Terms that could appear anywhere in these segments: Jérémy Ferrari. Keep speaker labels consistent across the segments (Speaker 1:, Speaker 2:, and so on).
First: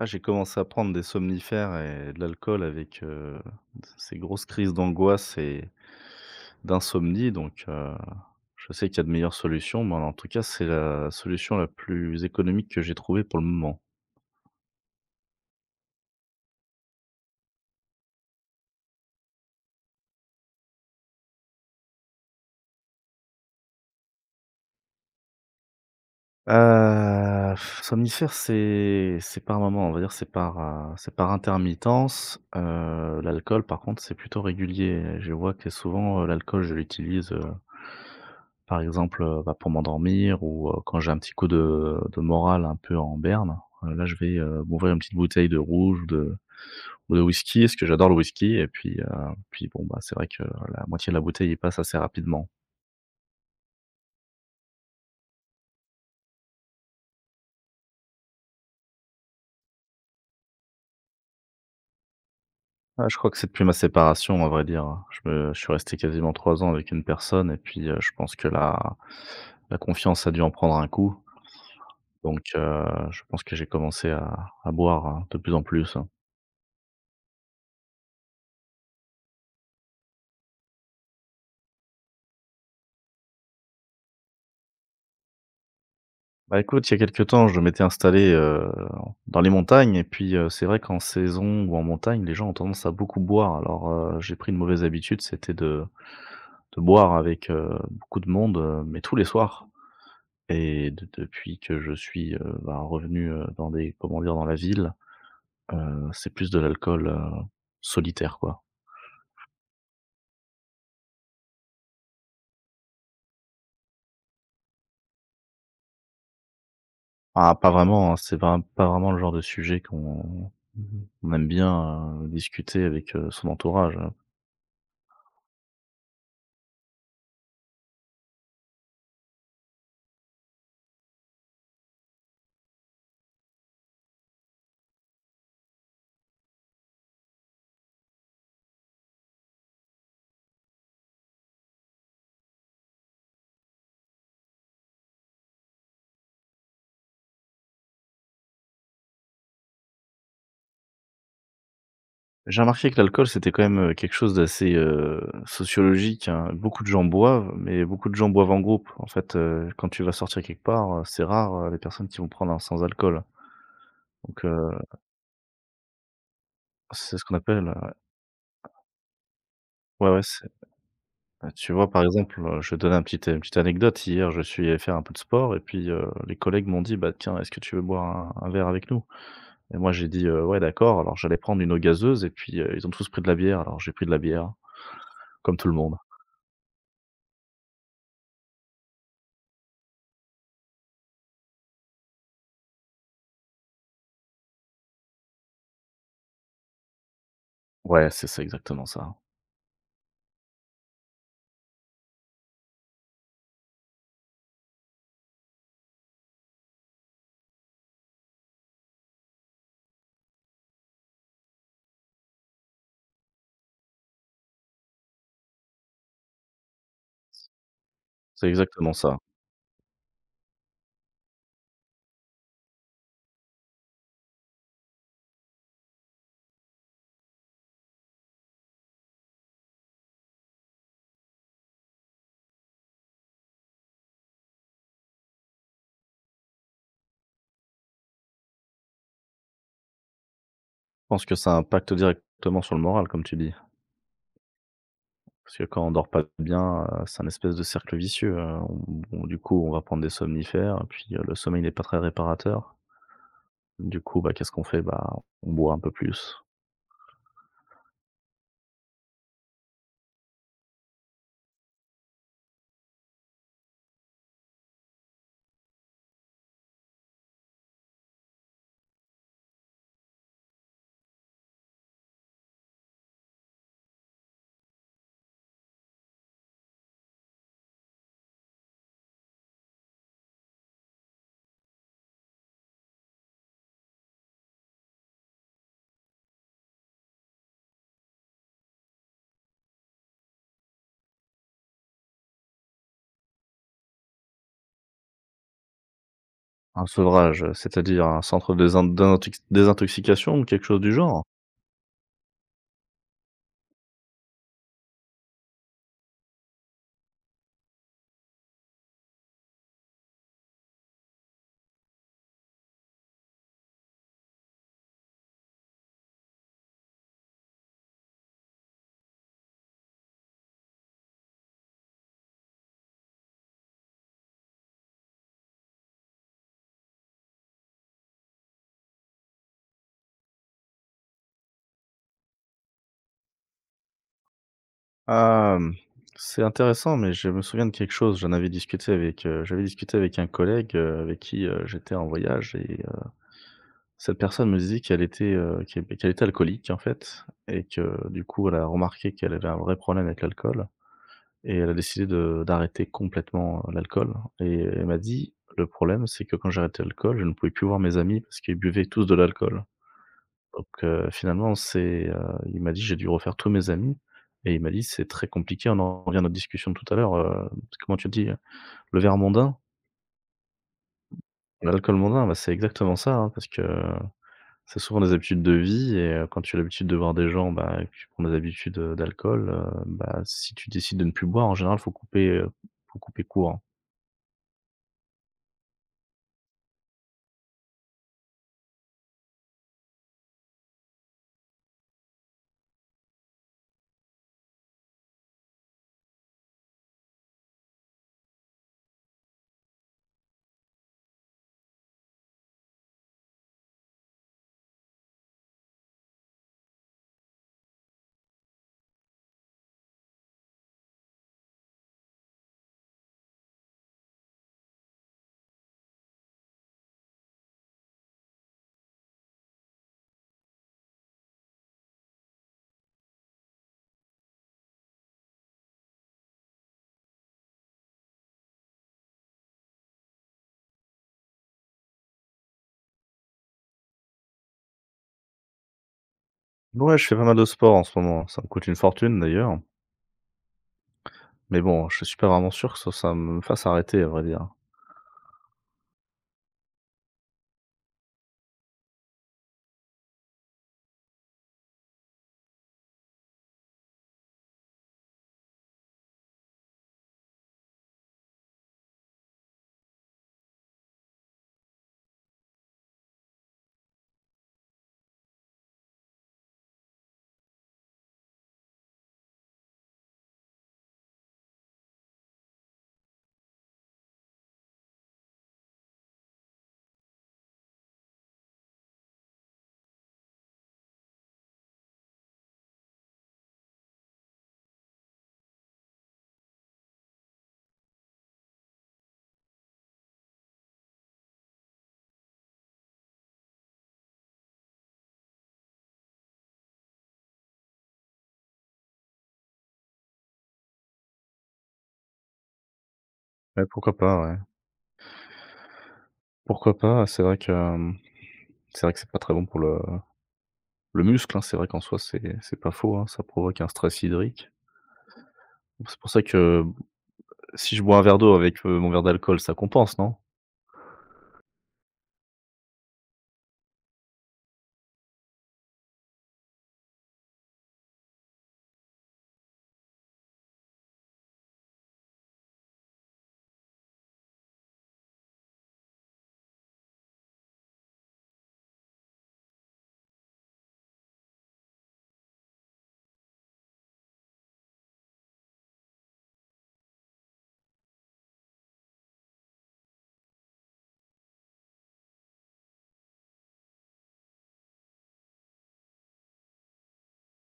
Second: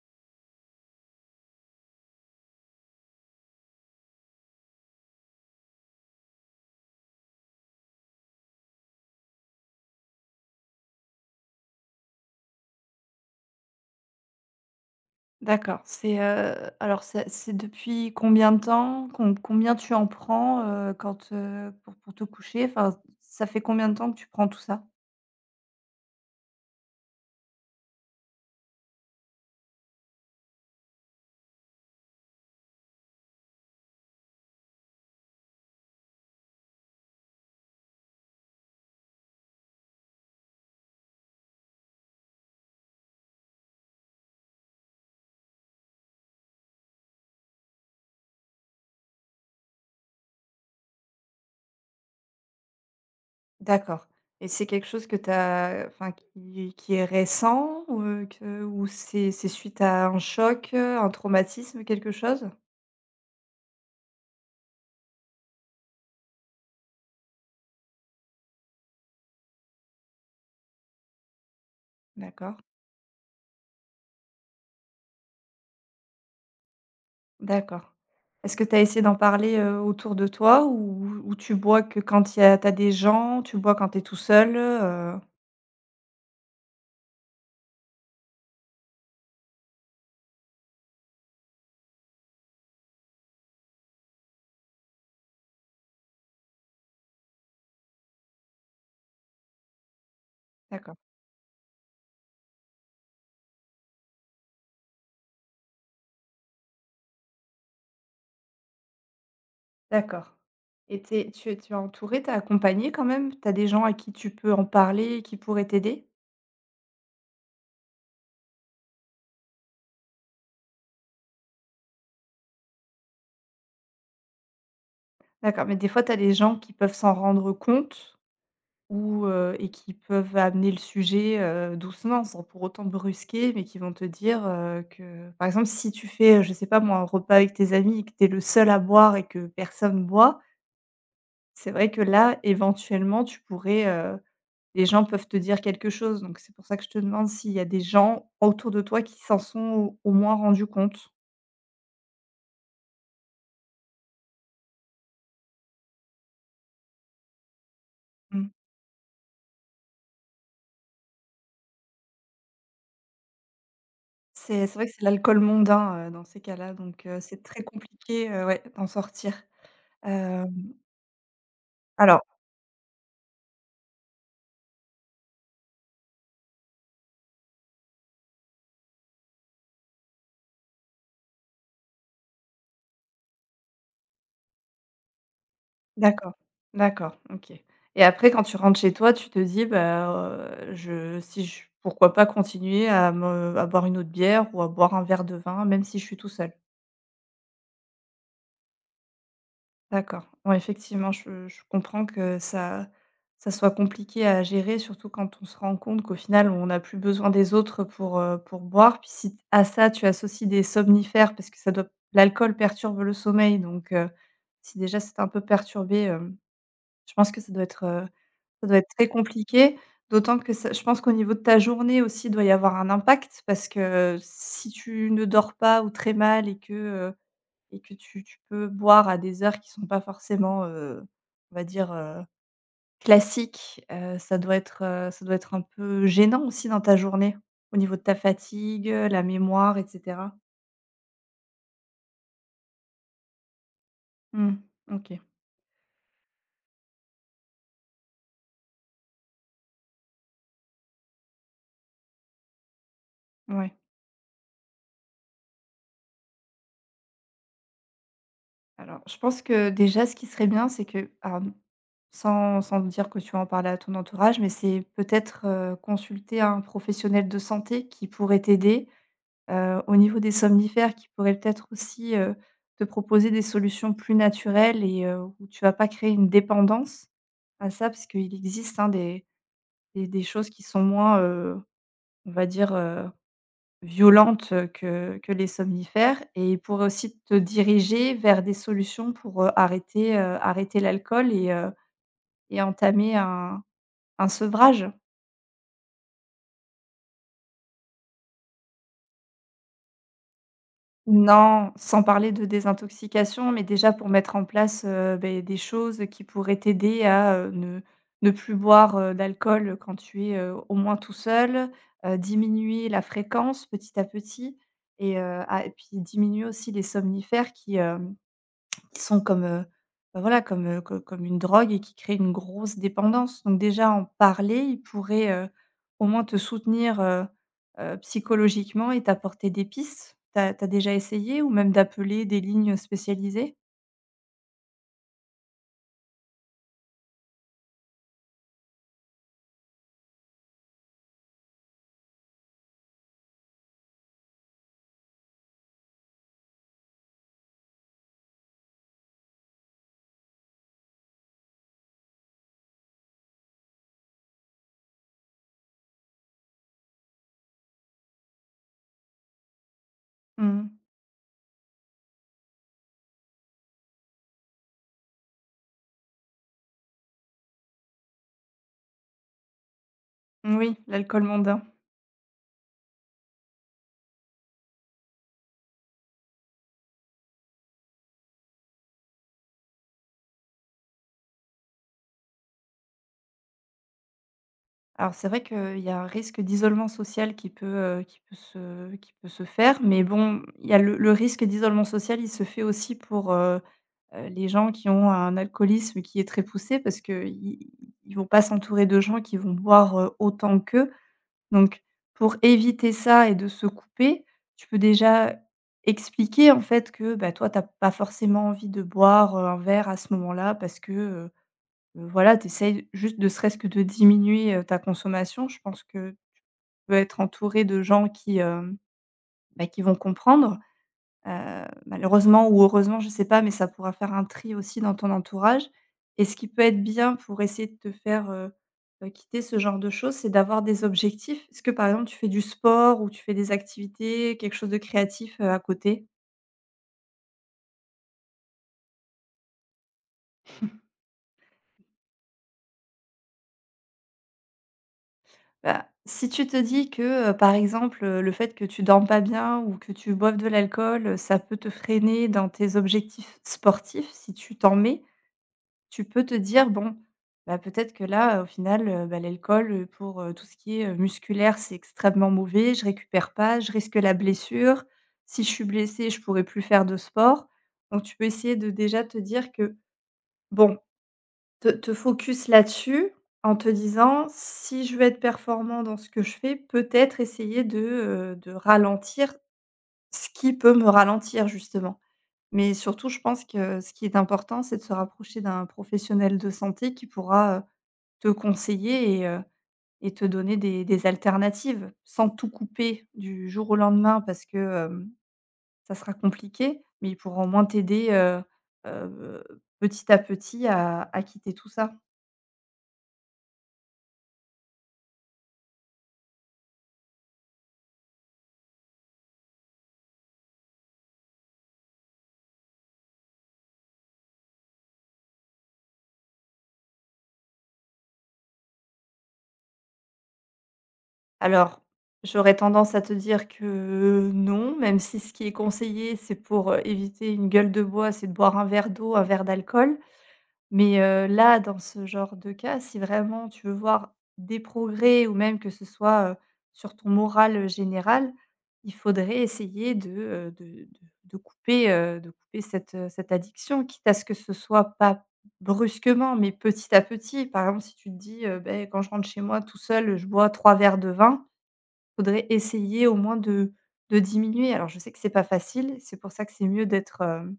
Speaker 1: Ah, j'ai commencé à prendre des somnifères et de l'alcool avec, ces grosses crises d'angoisse et d'insomnie, donc je sais qu'il y a de meilleures solutions, mais en tout cas, c'est la solution la plus économique que j'ai trouvée pour le moment.
Speaker 2: D'accord, c'est, alors c'est depuis combien de temps? Combien tu en prends, quand, pour te coucher? Enfin, ça fait combien de temps que tu prends tout ça?
Speaker 1: Heu, somnifères, c'est par moments, on va dire, c'est par intermittence. L'alcool, par contre, c'est plutôt régulier. Je vois que souvent, l'alcool, je l'utilise, par exemple, bah, pour m'endormir ou, quand j'ai un petit coup de morale un peu en berne, là, je vais, m'ouvrir une petite bouteille de rouge ou de whisky, parce que j'adore le whisky et puis, puis bon, bah, c'est vrai que la moitié de la bouteille y passe assez rapidement.
Speaker 2: D'accord, et c'est quelque chose que t'as enfin qui est récent ou, que ou c'est suite à un choc, un traumatisme, quelque chose?
Speaker 1: Ah, je crois que c'est depuis ma séparation, à vrai dire, hein. Je suis resté quasiment 3 ans avec une personne et puis, je pense que la confiance a dû en prendre un coup, donc
Speaker 2: D'accord,
Speaker 1: je pense que j'ai commencé à boire, hein, de plus en plus, hein.
Speaker 2: d'accord. Est-ce que tu as essayé d'en parler, autour de toi ou tu bois que quand il tu as des gens? Tu bois quand tu es tout seul,
Speaker 1: Bah, écoute, il y a quelques temps, je m'étais installé, dans les montagnes et puis, c'est vrai qu'en saison ou en montagne, les gens ont tendance à beaucoup boire. Alors, j'ai pris une mauvaise habitude, c'était de boire avec, beaucoup de monde, mais tous les soirs. Et
Speaker 2: D'accord.
Speaker 1: de depuis que je suis, ben, revenu, dans des, comment dire, dans la ville, c'est plus de l'alcool, solitaire, quoi.
Speaker 2: D'accord, et tu es tu es tu es entourée, tu es accompagnée quand même? Tu as des gens à qui tu peux en parler, qui pourraient t'aider?
Speaker 1: Ah, pas vraiment, hein, c'est pas vraiment le genre de sujet qu'on on aime bien, discuter avec, son entourage, hein.
Speaker 2: D'accord, mais des fois, tu as des gens qui peuvent s'en rendre compte ou et qui peuvent amener le sujet, doucement sans pour autant brusquer, mais qui vont te dire, que par exemple, si tu fais, je sais pas moi, un repas avec tes amis et que tu es le seul à boire et que personne boit, c'est vrai que là, éventuellement, tu pourrais, les gens peuvent te dire quelque chose, donc c'est pour ça que je te demande s'il y a des gens autour de toi qui s'en sont au moins rendus compte.
Speaker 1: J'ai remarqué que l'alcool, c'était quand même, quelque chose d'assez, sociologique, hein. Beaucoup de gens boivent, mais beaucoup de gens
Speaker 2: Mmh.
Speaker 1: boivent en groupe. En fait, quand tu vas sortir quelque part, c'est rare, les personnes qui vont prendre un sans alcool. Donc,
Speaker 2: C'est vrai que c'est l'alcool mondain, dans ces cas-là, donc
Speaker 1: c'est ce qu'on
Speaker 2: c'est très
Speaker 1: appelle,
Speaker 2: compliqué, ouais, d'en sortir.
Speaker 1: ouais, ouais, c'est...
Speaker 2: Hem,
Speaker 1: Bah, tu vois, par
Speaker 2: alors
Speaker 1: exemple, je vais te donner un petit une petite anecdote. Hier, je suis allé faire un peu de sport et puis, les collègues m'ont dit: «Bah, tiens, est-ce que tu veux boire un verre avec nous?» Et moi, j'ai dit: ouais, d'accord.» Alors, j'allais prendre une eau gazeuse et puis, ils ont tous pris de la bière. Alors, j'ai pris de la bière, comme tout le monde.
Speaker 2: d'accord, d'accord, OK, et après quand tu rentres chez toi, tu te dis: «Bah, je si je pourquoi pas continuer à me à boire une autre bière ou à boire un verre de vin, même si je suis tout seul?»
Speaker 1: Ouais, c'est ça, exactement ça.
Speaker 2: D'accord. Ouais, effectivement, je comprends que ça ça soit compliqué à gérer, surtout quand on se rend compte qu'au final, on n'a plus besoin des autres pour boire. Puis si à ça, tu associes des somnifères parce que ça doit l'alcool perturbe le sommeil donc si déjà c'est un peu perturbé, hem, je pense que
Speaker 1: C'est
Speaker 2: ça doit être
Speaker 1: exactement
Speaker 2: très
Speaker 1: ça.
Speaker 2: compliqué. D'autant que ça je pense qu'au niveau de ta journée aussi, il doit y avoir un impact parce que si tu ne dors pas ou très mal et que tu tu peux boire à des heures qui sont pas forcément, on va dire, classiques, ça doit être un peu gênant aussi dans ta journée, au niveau de ta fatigue, la mémoire et cetera?
Speaker 1: Je pense que ça impacte directement sur le moral, comme tu dis.
Speaker 2: Mmh, OK,
Speaker 1: Parce que quand on dort pas bien, c'est un espèce de cercle vicieux, on on du coup, on va prendre des somnifères, puis, le sommeil n'est pas très réparateur.
Speaker 2: ouais.
Speaker 1: Du coup, bah, qu'est-ce qu'on fait? Bah, on boit un peu plus.
Speaker 2: Alors, je pense que déjà ce qui serait bien, c'est que alors, sans sans dire que tu vas en parler à ton entourage, mais c'est peut-être, consulter un professionnel de santé qui pourrait t'aider au niveau des somnifères qui pourraient peut-être aussi, te proposer des solutions plus naturelles et où tu vas pas créer une dépendance à ça. Parce qu'il existe, hein, des des choses qui sont moins, on va dire, violentes, que les somnifères et ils pourraient aussi te diriger vers des solutions pour, arrêter, arrêter l'alcool et entamer un sevrage.
Speaker 1: Un sevrage, c'est-à-dire un centre de désintoxication ou quelque chose du genre?
Speaker 2: Non, sans parler de désintoxication, mais déjà pour mettre en place, beh, des choses qui pourraient t'aider à, ne ne plus boire, d'alcool quand tu es, au moins tout seul, diminuer la fréquence petit à petit et ah et puis diminuer aussi les somnifères qui, hem qui sont comme, bah, voilà, comme, co comme une drogue et qui créent une grosse dépendance. Donc déjà en parler, ils pourraient, au moins te soutenir, psychologiquement et t'apporter des pistes. T'as as déjà essayé ou même d'appeler des lignes spécialisées?
Speaker 1: Hem, c'est intéressant, mais je me souviens de quelque chose. J'avais discuté avec un collègue, avec qui, j'étais en voyage. Et cette personne me dit qu'elle était, qu'elle était alcoolique, en fait, et que, du coup, elle a remarqué qu'elle avait un vrai problème avec l'alcool et elle a décidé de d'arrêter complètement, l'alcool, et elle m'a dit: «Le problème, c'est que quand j'ai arrêté l'alcool, je ne pouvais plus voir mes amis parce qu'ils buvaient tous de l'alcool.» Donc
Speaker 2: Mmh.
Speaker 1: finalement, c'est, il m'a dit: «J'ai dû refaire tous mes amis» et il m'a dit: «C'est très compliqué.» On en revient à notre discussion de tout à l'heure, comment tu dis? Le verre mondain,
Speaker 2: Oui, l'alcool mondain.
Speaker 1: l'alcool mondain, bah, c'est exactement ça, hein, parce que c'est souvent des habitudes de vie et quand tu as l'habitude de voir des gens, bah, et que tu prends des habitudes, d'alcool, bah, si tu décides de ne plus boire, en général, faut couper court.
Speaker 2: Alors c'est vrai qu'il y a un risque d'isolement social qui peut se faire, mais bon, il y a le risque d'isolement social, il se fait aussi pour, les gens qui ont un alcoolisme qui est très poussé parce qu'ils ils vont pas s'entourer de gens qui vont boire, autant qu'eux. Donc pour éviter ça et de se couper, tu peux déjà expliquer en fait que, bah, toi, tu as pas forcément envie de boire, un verre à ce moment-là parce que, euh, voilà, tu essayes juste de serait-ce que de diminuer, ta consommation. Je pense que tu peux être entouré de gens qui, hem, bah, qui vont comprendre. Malheureusement ou heureusement, je ne sais pas, mais ça pourra faire un tri aussi dans ton entourage et ce qui peut être bien pour essayer de te faire, quitter ce genre de choses, c'est d'avoir des objectifs. Est-ce que, par exemple, tu fais du sport ou tu fais des activités, quelque chose de créatif, à côté?
Speaker 1: Ouais, je fais pas mal de sport en ce moment, ça me coûte une fortune d'ailleurs, mais bon, je suis pas vraiment sûr que ça me fasse arrêter, à vrai dire.
Speaker 2: Bah, si tu te dis que, par exemple, le fait que tu dors pas bien ou que tu boives de l'alcool, ça peut te freiner dans tes objectifs sportifs, si tu t'en mets, tu peux te dire: «Bon, bah, peut-être que là, au final, bah, l'alcool, pour, tout ce qui est, musculaire, c'est extrêmement mauvais, je récupère pas, je risque la blessure. Si je suis blessée, je pourrais plus faire de sport». Donc tu peux essayer de déjà te dire que, bon, te te focus là-dessus en te disant: «Si je veux être performant dans ce que je fais, peut-être essayer de ralentir ce qui peut me ralentir», justement. Mais surtout, je pense que ce qui est important, c'est de se rapprocher d'un professionnel de santé qui pourra, te conseiller et te donner des alternatives. Sans tout couper du jour au lendemain parce que, hem, ça sera compliqué, mais il pourra au moins t'aider, heu, petit à petit à quitter tout ça.
Speaker 1: Ouais, pourquoi pas, ouais. Pourquoi pas? C'est vrai que, hem c'est vrai que c'est pas très bon pour le muscle, hein. C'est vrai qu'en soi, c'est pas faux, hein, ça provoque un stress hydrique. C'est pour ça que si je bois un verre d'eau avec, mon verre d'alcool, ça compense, non?
Speaker 2: Alors, j'aurais tendance à te dire que non, même si ce qui est conseillé, c'est pour, éviter une gueule de bois, c'est de boire un verre d'eau, un verre d'alcool. Mais, là, dans ce genre de cas, si vraiment tu veux voir des progrès ou même que ce soit, sur ton moral, général, il faudrait essayer de de couper cette, cette addiction, quitte à ce que ce soit pas brusquement, mais petit à petit. Par exemple, si tu te dis, «Beh, quand je rentre chez moi tout seul, je bois 3 verres de vin», faudrait essayer au moins de diminuer. Alors je sais que c'est pas facile, c'est pour ça que c'est mieux d'être, hem,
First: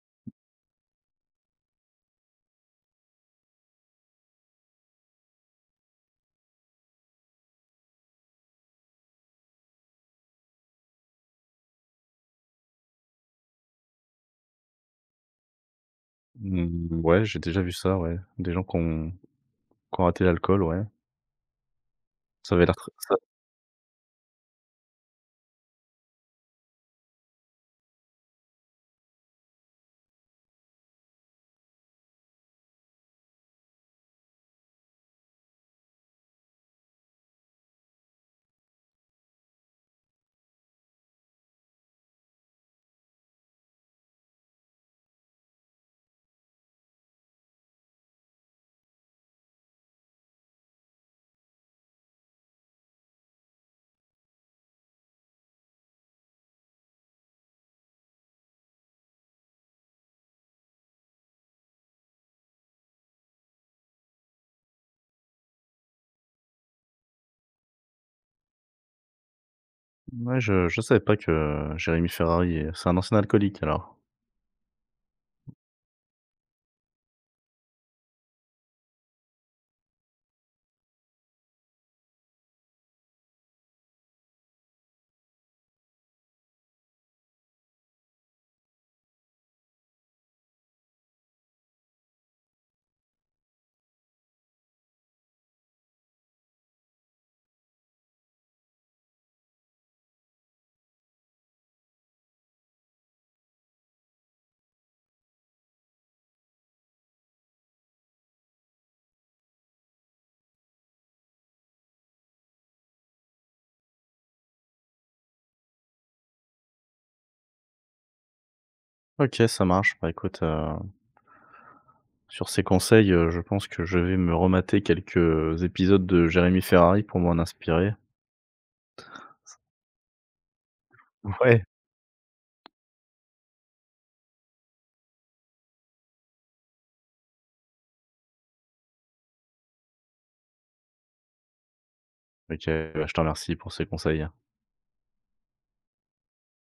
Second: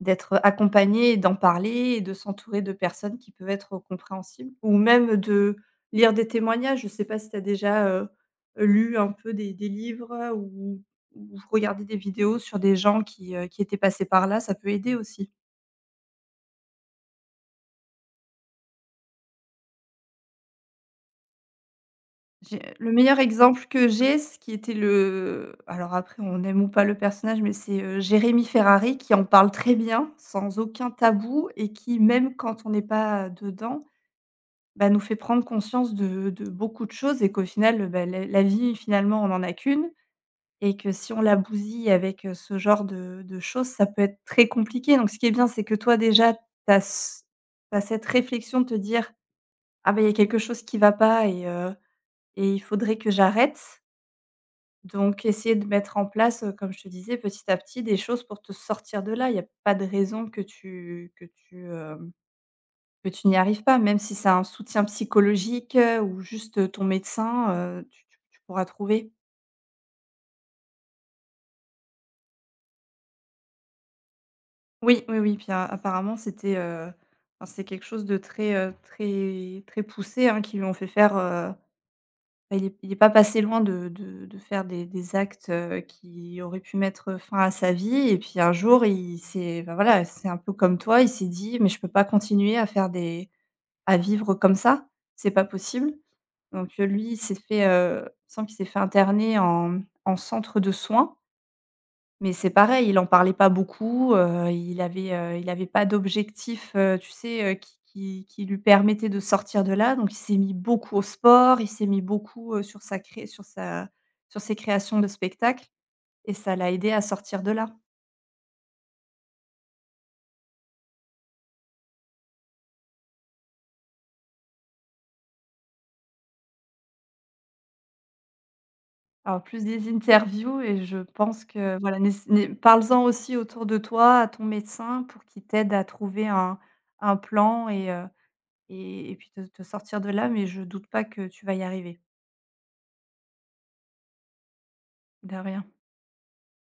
Speaker 2: d'être accompagné et d'en parler et de s'entourer de personnes qui peuvent être compréhensibles ou même de lire des témoignages. Je sais pas si tu as déjà, lu un peu des livres ou regardé des vidéos sur des gens qui étaient passés par là, ça peut aider aussi.
Speaker 1: Mmh, ouais, j'ai déjà vu ça, ouais. Des gens qui ont raté l'alcool, ouais. Ça
Speaker 2: J'ai
Speaker 1: avait l'air très
Speaker 2: le
Speaker 1: ça...
Speaker 2: meilleur exemple que j'ai, ce qui était le alors après on aime ou pas le personnage, mais c'est, Jérémy Ferrari qui en parle très bien, sans aucun tabou et qui même quand on n'est pas dedans, bah, nous fait prendre conscience de beaucoup de choses et qu'au final, bah, la la vie finalement on n'en a qu'une et que si on la bousille avec, ce genre de choses, ça peut être très compliqué. Donc ce qui est bien, c'est que toi déjà tu as cette réflexion de te dire: «Ah, ben il y a quelque chose qui va pas et et il faudrait que j'arrête». Donc essayer de mettre en place, comme je te disais, petit à petit des choses pour te sortir de là. Il n'y a pas de raison que tu hem, que tu n'y arrives pas, même si c'est un soutien psychologique, ou juste, ton médecin, tu tu tu pourras trouver.
Speaker 1: Ouais, je savais pas que Jérémy Ferrari, c'est un ancien alcoolique, alors.
Speaker 2: Oui, oui, oui, puis a apparemment c'était, enfin c'est quelque chose de très, très très poussé, hein, qu'ils lui ont fait faire, bah, il est pas passé loin de de faire des actes, qui auraient pu mettre, fin à sa vie et puis un jour, il s'est bah, voilà, c'est un peu comme toi, il s'est dit: «Mais je peux pas continuer à faire des à vivre comme ça, c'est pas possible». Donc, lui, il s'est fait, il me semble qu'il s'est fait interner en en centre de soins. Mais c'est pareil, il en parlait pas beaucoup, il avait pas d'objectif, tu sais, qui qui lui permettait de sortir de là. Donc il s'est mis beaucoup au sport, il s'est mis beaucoup, sur sa cré sur sa sur ses créations de spectacles et ça l'a aidé à sortir de là.
Speaker 1: OK, ça marche. Bah, écoute, sur ces conseils, je pense que je vais me remater quelques épisodes de Jérémy Ferrari pour m'en inspirer.
Speaker 2: Alors plus des interviews et je pense
Speaker 1: Ouais.
Speaker 2: que voilà, n'ess n'é parles-en aussi autour de toi, à ton médecin pour qu'il t'aide à trouver un plan et puis te te sortir de là, mais je doute pas que tu vas y arriver.
Speaker 1: OK, bah, je te remercie pour ces conseils.
Speaker 2: De rien.